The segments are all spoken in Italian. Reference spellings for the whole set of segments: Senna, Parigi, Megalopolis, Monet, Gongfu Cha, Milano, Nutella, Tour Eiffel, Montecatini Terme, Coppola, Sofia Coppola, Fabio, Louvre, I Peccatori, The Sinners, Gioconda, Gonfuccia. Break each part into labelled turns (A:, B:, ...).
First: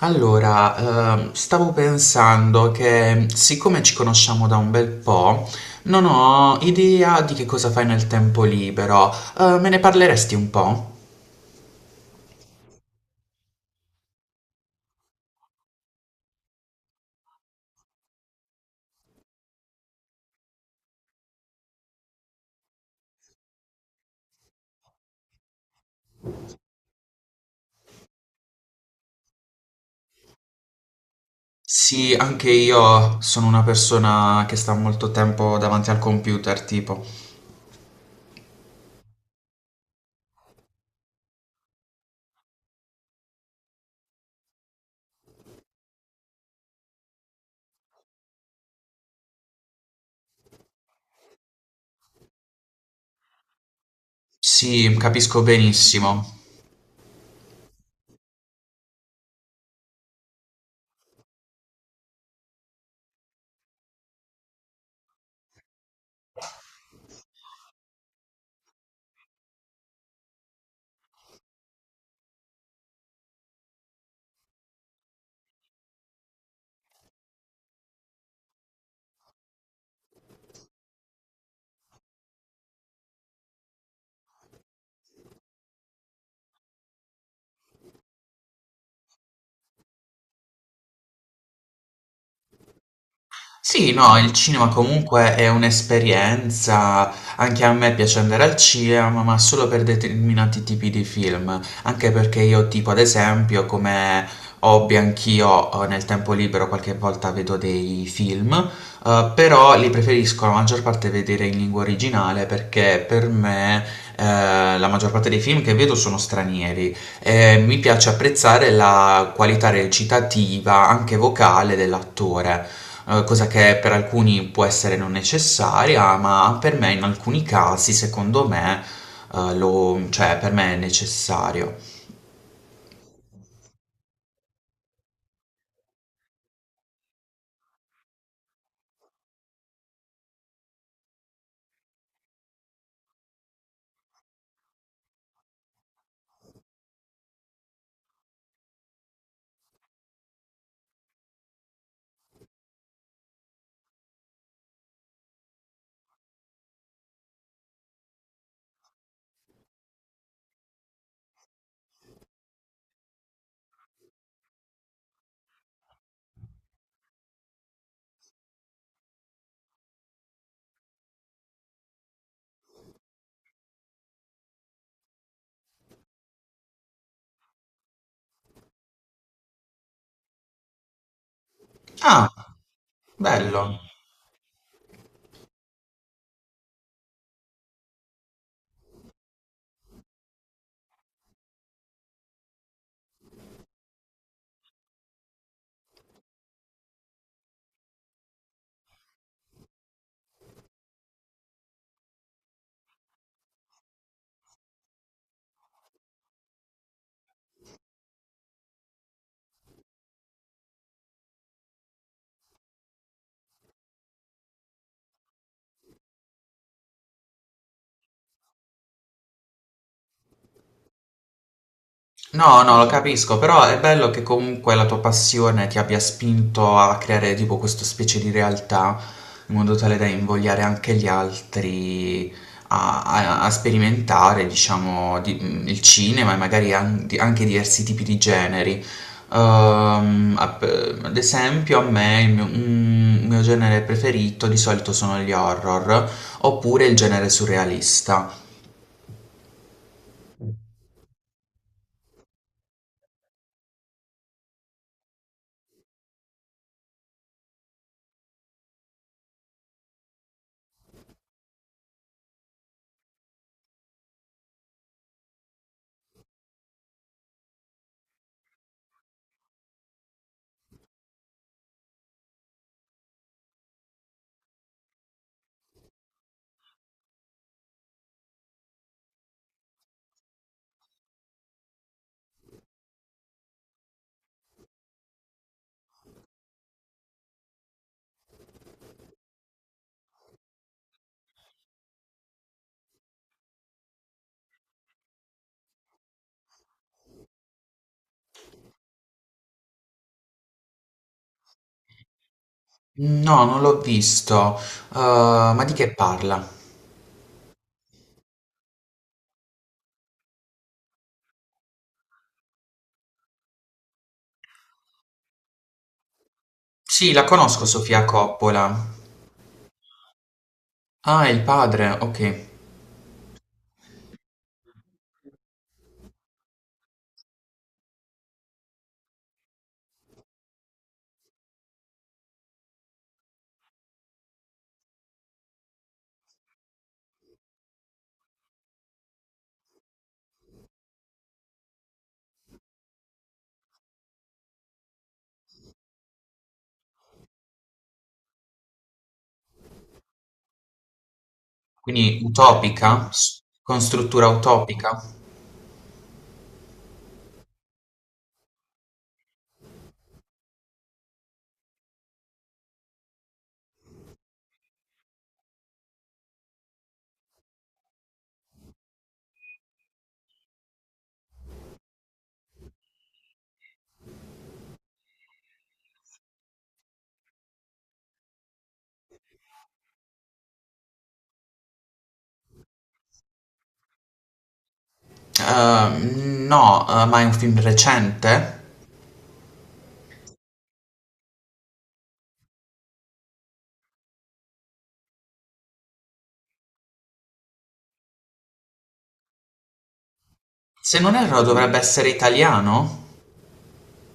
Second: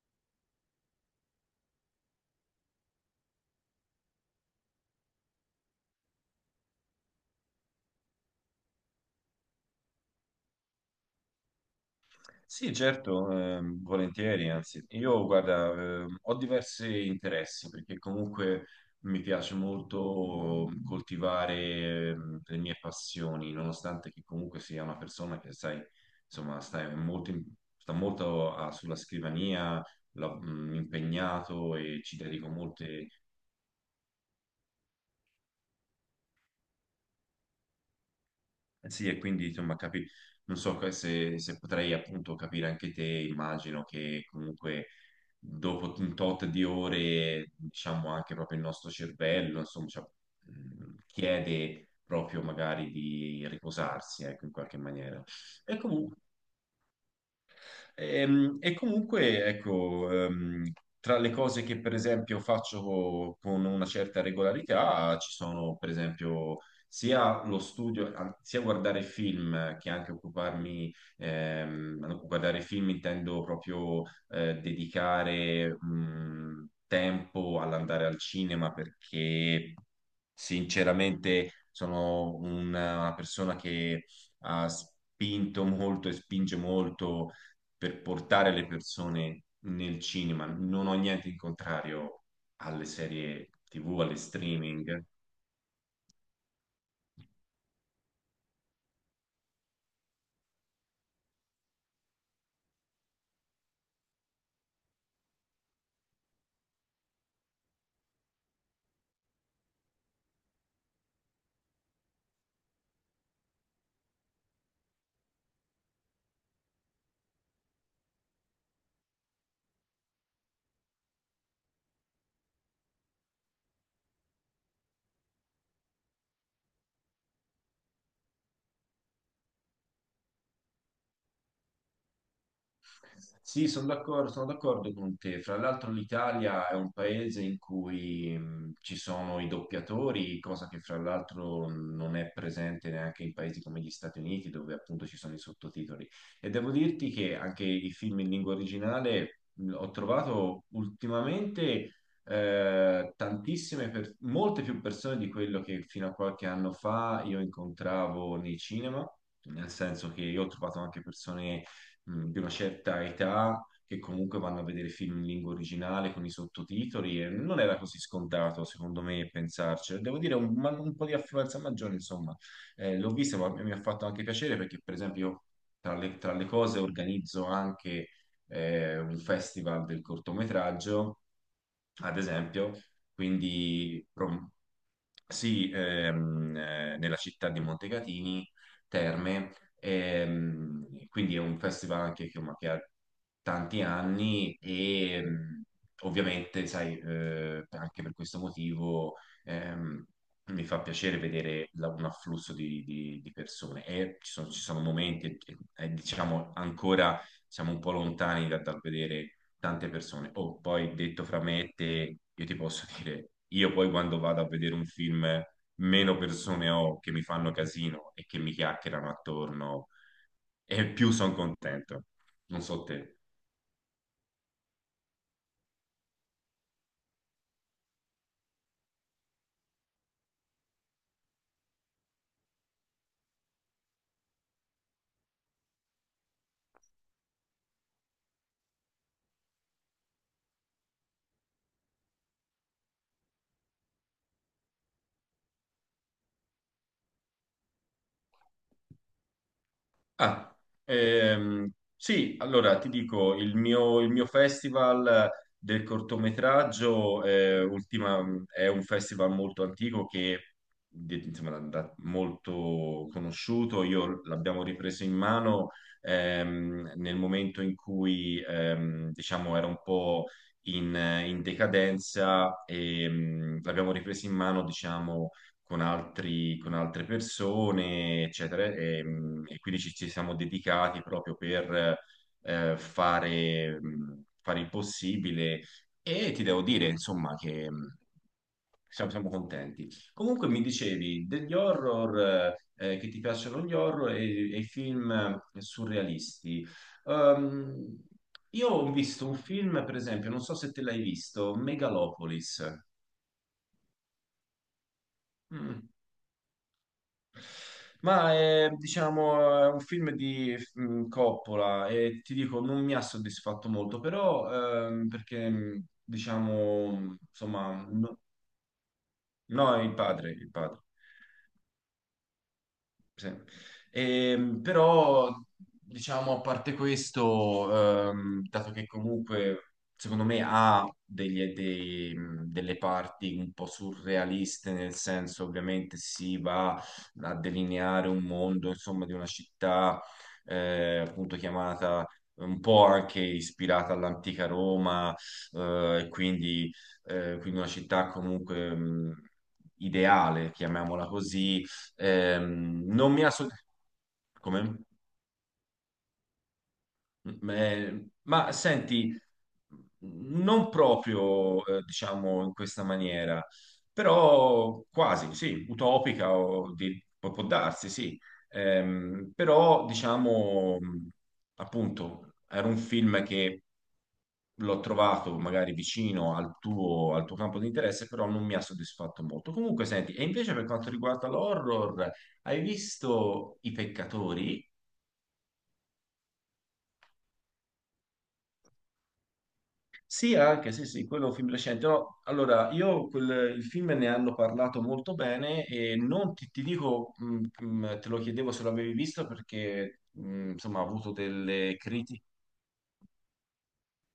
A: Allora, stavo pensando che, siccome ci conosciamo da un bel po', non ho idea di che cosa fai nel tempo libero. Me ne parleresti un po'?
B: Sì, certo, volentieri, anzi, io guarda, ho diversi interessi perché comunque mi piace molto coltivare le mie passioni, nonostante che comunque sia una persona che, sai, insomma, sta sulla scrivania, impegnato e
A: Sì,
B: ci
A: anche
B: dedico molte.
A: io sono una persona che sta molto tempo davanti al computer, tipo.
B: Eh sì, e quindi insomma, non so che se potrei appunto capire anche te. Immagino che comunque dopo un tot di ore, diciamo anche proprio il nostro cervello, insomma, cioè, chiede proprio magari di riposarsi, ecco, in qualche
A: Sì,
B: maniera.
A: capisco
B: E comunque
A: benissimo.
B: Comunque, ecco, tra le cose che per esempio faccio con una certa regolarità ci sono per esempio sia lo studio, sia guardare film che anche occuparmi, no, guardare film intendo proprio dedicare tempo all'andare al cinema, perché sinceramente sono una persona che ha spinto molto e spinge molto per portare le persone nel cinema. Non ho niente in contrario alle serie
A: Sì,
B: TV,
A: no,
B: alle
A: il cinema
B: streaming.
A: comunque è un'esperienza, anche a me piace andare al cinema, ma solo per determinati tipi di film, anche perché io, tipo, ad esempio, come hobby anch'io, nel tempo libero qualche volta vedo dei film, però li preferisco, la maggior parte, vedere in lingua originale, perché per me eh, la maggior parte dei film che vedo sono stranieri. Mi piace apprezzare la qualità recitativa, anche vocale, dell'attore. Eh, cosa che per alcuni può essere non necessaria, ma per me, in alcuni casi, secondo me, cioè, per me è necessario.
B: Sì, sono d'accordo con te. Fra l'altro l'Italia è un paese in cui ci sono i doppiatori, cosa che fra l'altro non è presente neanche in paesi come gli Stati Uniti, dove appunto ci sono i sottotitoli. E devo dirti che anche i film in lingua originale ho trovato ultimamente tantissime, molte più persone di quello che fino a qualche anno fa io incontravo nei cinema, nel senso che io ho trovato anche persone di una certa età che comunque vanno a vedere film in lingua originale con i sottotitoli, e non era così scontato, secondo me, pensarci. Devo dire, un po' di affluenza maggiore, insomma, eh, l'ho vista, ma mi ha fatto anche piacere perché, per esempio, io tra le cose organizzo anche un festival del cortometraggio, ad
A: Ah,
B: esempio,
A: bello.
B: quindi pro- sì, nella città di Montecatini Terme. Quindi è un festival anche che, ma che ha tanti anni, e ovviamente, sai, anche per questo motivo ehm, mi fa piacere vedere un afflusso di persone, e ci sono momenti, diciamo ancora siamo un po' lontani dal vedere tante persone. Oh, poi detto fra me e te, io ti posso dire, io poi quando vado a vedere un film, meno persone ho che mi fanno casino e che mi chiacchierano attorno, e più sono contento. Non
A: No, no,
B: so
A: lo
B: te.
A: capisco, però è bello che comunque la tua passione ti abbia spinto a creare tipo questa specie di realtà, in modo tale da invogliare anche gli altri a, a sperimentare, diciamo, il cinema e magari anche diversi tipi di generi. Ehm, app- Ad esempio, a me il mio, un mio genere preferito di solito sono gli horror, oppure il genere surrealista.
B: Ah, ehm, sì, allora ti dico, il mio festival del cortometraggio, è un festival molto antico che insomma, molto conosciuto, io l'abbiamo ripreso in mano nel momento in cui diciamo era un po' in, in decadenza, e l'abbiamo ripreso in mano diciamo con altre persone, eccetera. E quindi ci, ci siamo dedicati proprio per fare, fare il possibile, e ti devo dire, insomma, che siamo, siamo contenti. Comunque mi dicevi degli horror, che ti piacciono gli horror e i film surrealisti. Ehm, io ho visto un film, per esempio, non so se te l'hai visto, Megalopolis.
A: No, non l'ho visto. Ma di
B: Mm.
A: che parla?
B: Ma è, diciamo, è un film di Coppola, e ti dico, non mi ha soddisfatto molto, però perché,
A: Sì,
B: diciamo,
A: la conosco,
B: insomma,
A: Sofia
B: no,
A: Coppola.
B: no, il padre, il padre.
A: Ah, è il padre, ok.
B: Sì. Però, diciamo, a parte questo, dato che comunque secondo me ha dei delle parti un po' surrealiste, nel senso ovviamente si va a delineare un mondo, insomma, di una città, appunto chiamata un po' anche ispirata all'antica Roma, eh, e quindi, quindi una città comunque ideale, chiamiamola così.
A: Quindi utopica?
B: Non mi ha...
A: S- con struttura
B: Come?
A: utopica?
B: Ma senti, non proprio, diciamo, in questa maniera, però quasi, sì, utopica o può, può darsi, sì. Però, diciamo, appunto, era un film che l'ho trovato magari vicino al tuo campo di interesse, però non mi ha soddisfatto molto. Comunque, senti, e invece per quanto riguarda l'horror, hai visto I Peccatori?
A: No, ma è un film recente?
B: Sì, anche, sì, sì, quello è un film recente. No, allora, io quel, il film ne hanno parlato molto bene, e non ti, ti dico, te lo chiedevo se l'avevi visto perché, insomma, ha
A: Se
B: avuto
A: non erro, dovrebbe
B: delle
A: essere
B: critiche.
A: italiano?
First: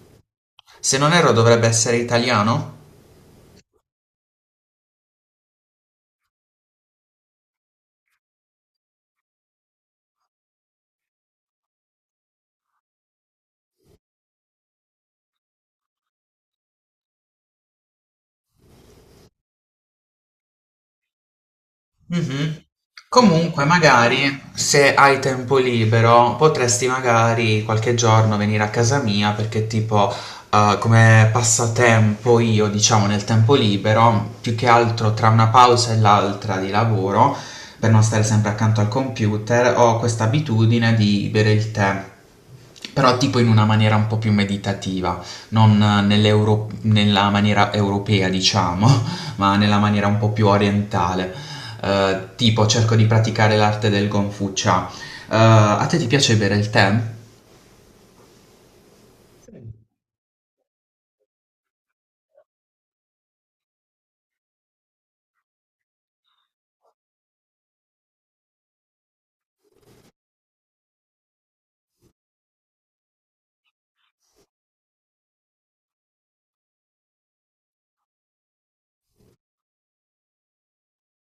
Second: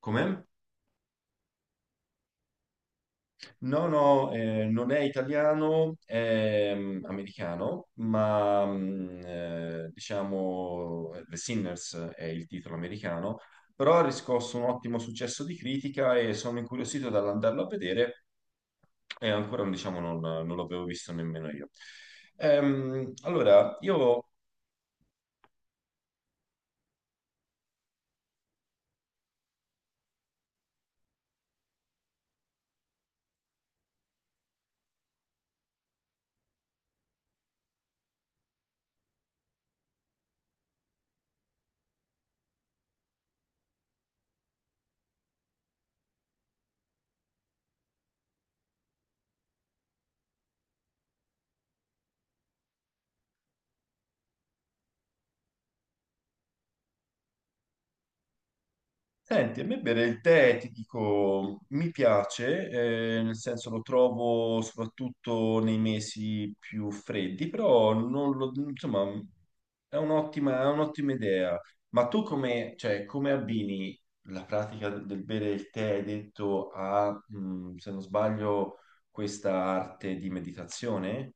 B: Com'è?
A: Se non erro, dovrebbe essere italiano?
B: No, no, non è italiano, è americano, ma diciamo The Sinners è il titolo americano, però ha riscosso un ottimo successo di critica e sono incuriosito dall'andarlo a vedere, e ancora diciamo, non, non l'avevo visto nemmeno io.
A: Mhm. Comunque,
B: Allora, io
A: magari se hai tempo libero, potresti magari qualche giorno venire a casa mia, perché tipo come passatempo io, diciamo, nel tempo libero, più che altro tra una pausa e l'altra di lavoro, per non stare sempre accanto al computer, ho questa abitudine di bere il tè. Però tipo in una maniera un po' più meditativa, non nella maniera europea, diciamo, ma nella maniera un po' più orientale. Tipo cerco di praticare l'arte del Gonfuccia. A te ti piace bere il tè?
B: senti, a me bere il tè, ti dico, mi piace, nel senso lo trovo soprattutto nei mesi più freddi, però non lo- insomma, è un'ottima idea. Ma tu come, cioè, come abbini la pratica del bere il tè, hai detto, a, se non sbaglio, questa arte di meditazione?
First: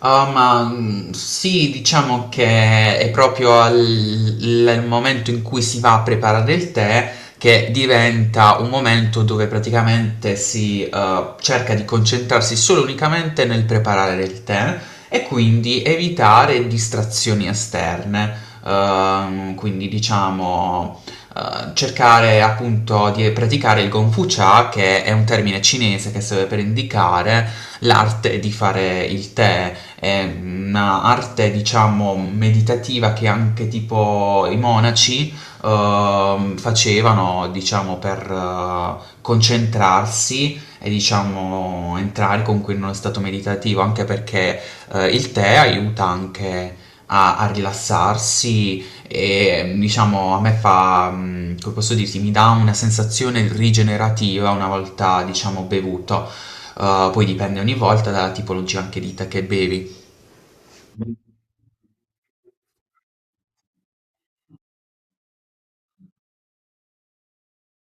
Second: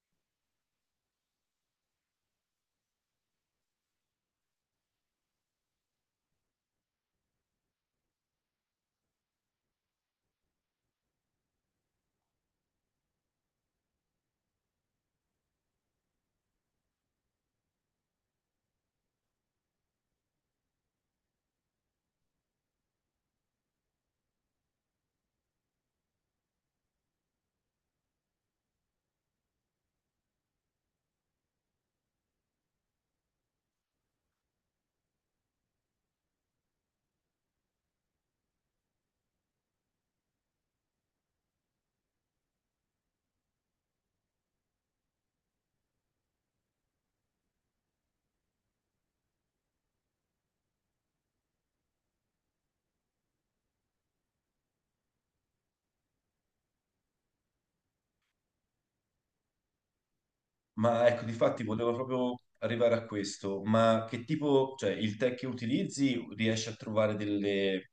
A: Ah, sì, diciamo che è proprio al il momento in cui si va a preparare il tè che diventa un momento dove praticamente si cerca di concentrarsi solo e unicamente nel preparare il tè, e quindi evitare distrazioni esterne. Quindi, diciamo, eh, cercare appunto di praticare il Gongfu Cha, che è un termine cinese che serve per indicare l'arte di fare il tè. È un'arte, diciamo, meditativa, che anche tipo i monaci facevano, diciamo, per concentrarsi e, diciamo, entrare comunque in uno stato meditativo, anche perché il tè aiuta anche a, a rilassarsi, e, diciamo, a me fa, come posso dirti, mi dà una sensazione rigenerativa una volta, diciamo, bevuto. Poi dipende ogni volta dalla tipologia anche di tè che bevi.
B: Ma ecco, difatti volevo proprio arrivare a questo, ma che tipo, cioè il tè che utilizzi riesci a trovare delle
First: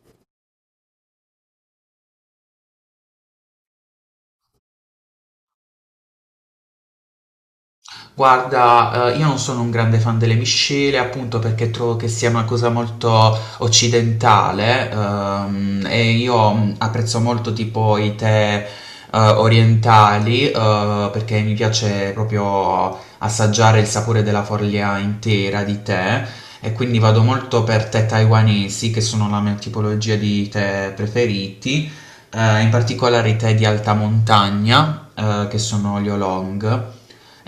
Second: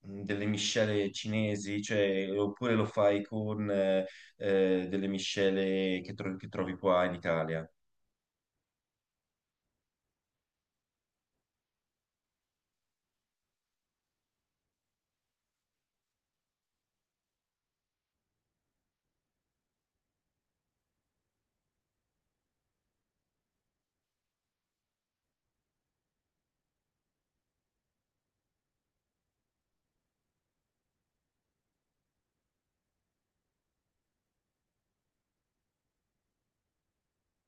B: delle miscele cinesi, cioè, oppure lo fai con delle miscele che, che trovi qua in Italia.
A: Guarda, io non sono un grande fan delle miscele, appunto perché trovo che sia una cosa molto occidentale. E io apprezzo molto tipo i tè, orientali, perché mi piace proprio assaggiare il sapore della foglia intera di tè, e quindi vado molto per tè taiwanesi, che sono la mia tipologia di tè preferiti, in particolare i tè di alta montagna, che sono gli oolong.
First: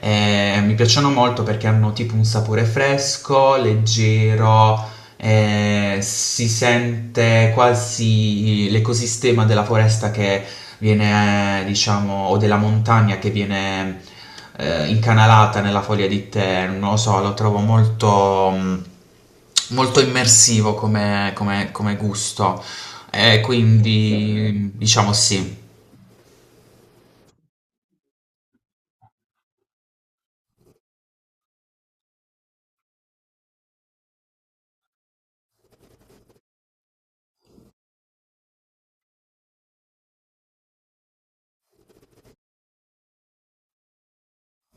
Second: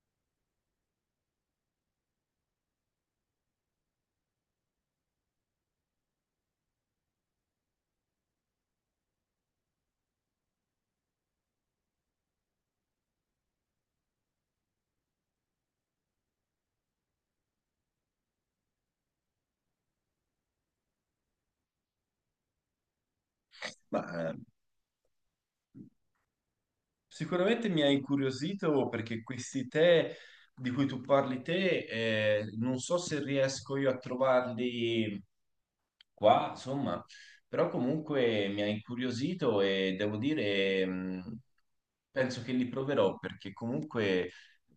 A: E mi piacciono molto perché hanno tipo un sapore fresco, leggero. Si sente quasi l'ecosistema della foresta che viene, diciamo, o della montagna che viene incanalata nella foglia di tè. Non lo so, lo trovo molto, molto immersivo come, come gusto.
B: Ma
A: Quindi, diciamo, sì.
B: sicuramente mi ha incuriosito perché questi tè di cui tu parli te, non so se riesco io a trovarli qua, insomma, però comunque mi ha incuriosito e devo dire, penso che li proverò perché comunque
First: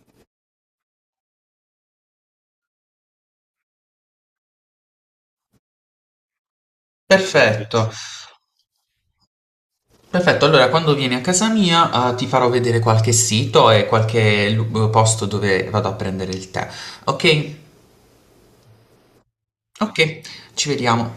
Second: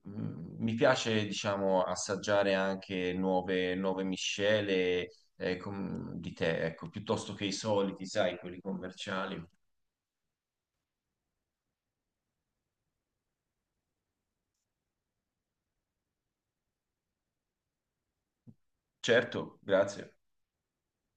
B: mi piace, diciamo, assaggiare anche nuove, nuove miscele di tè, ecco, piuttosto che i
A: Perfetto,
B: soliti, sai, quelli commerciali.
A: perfetto. Allora, quando vieni a casa mia, ti farò vedere qualche sito e qualche posto dove vado a prendere il tè. Ok?
B: Certo, grazie.
A: Ok, ci vediamo.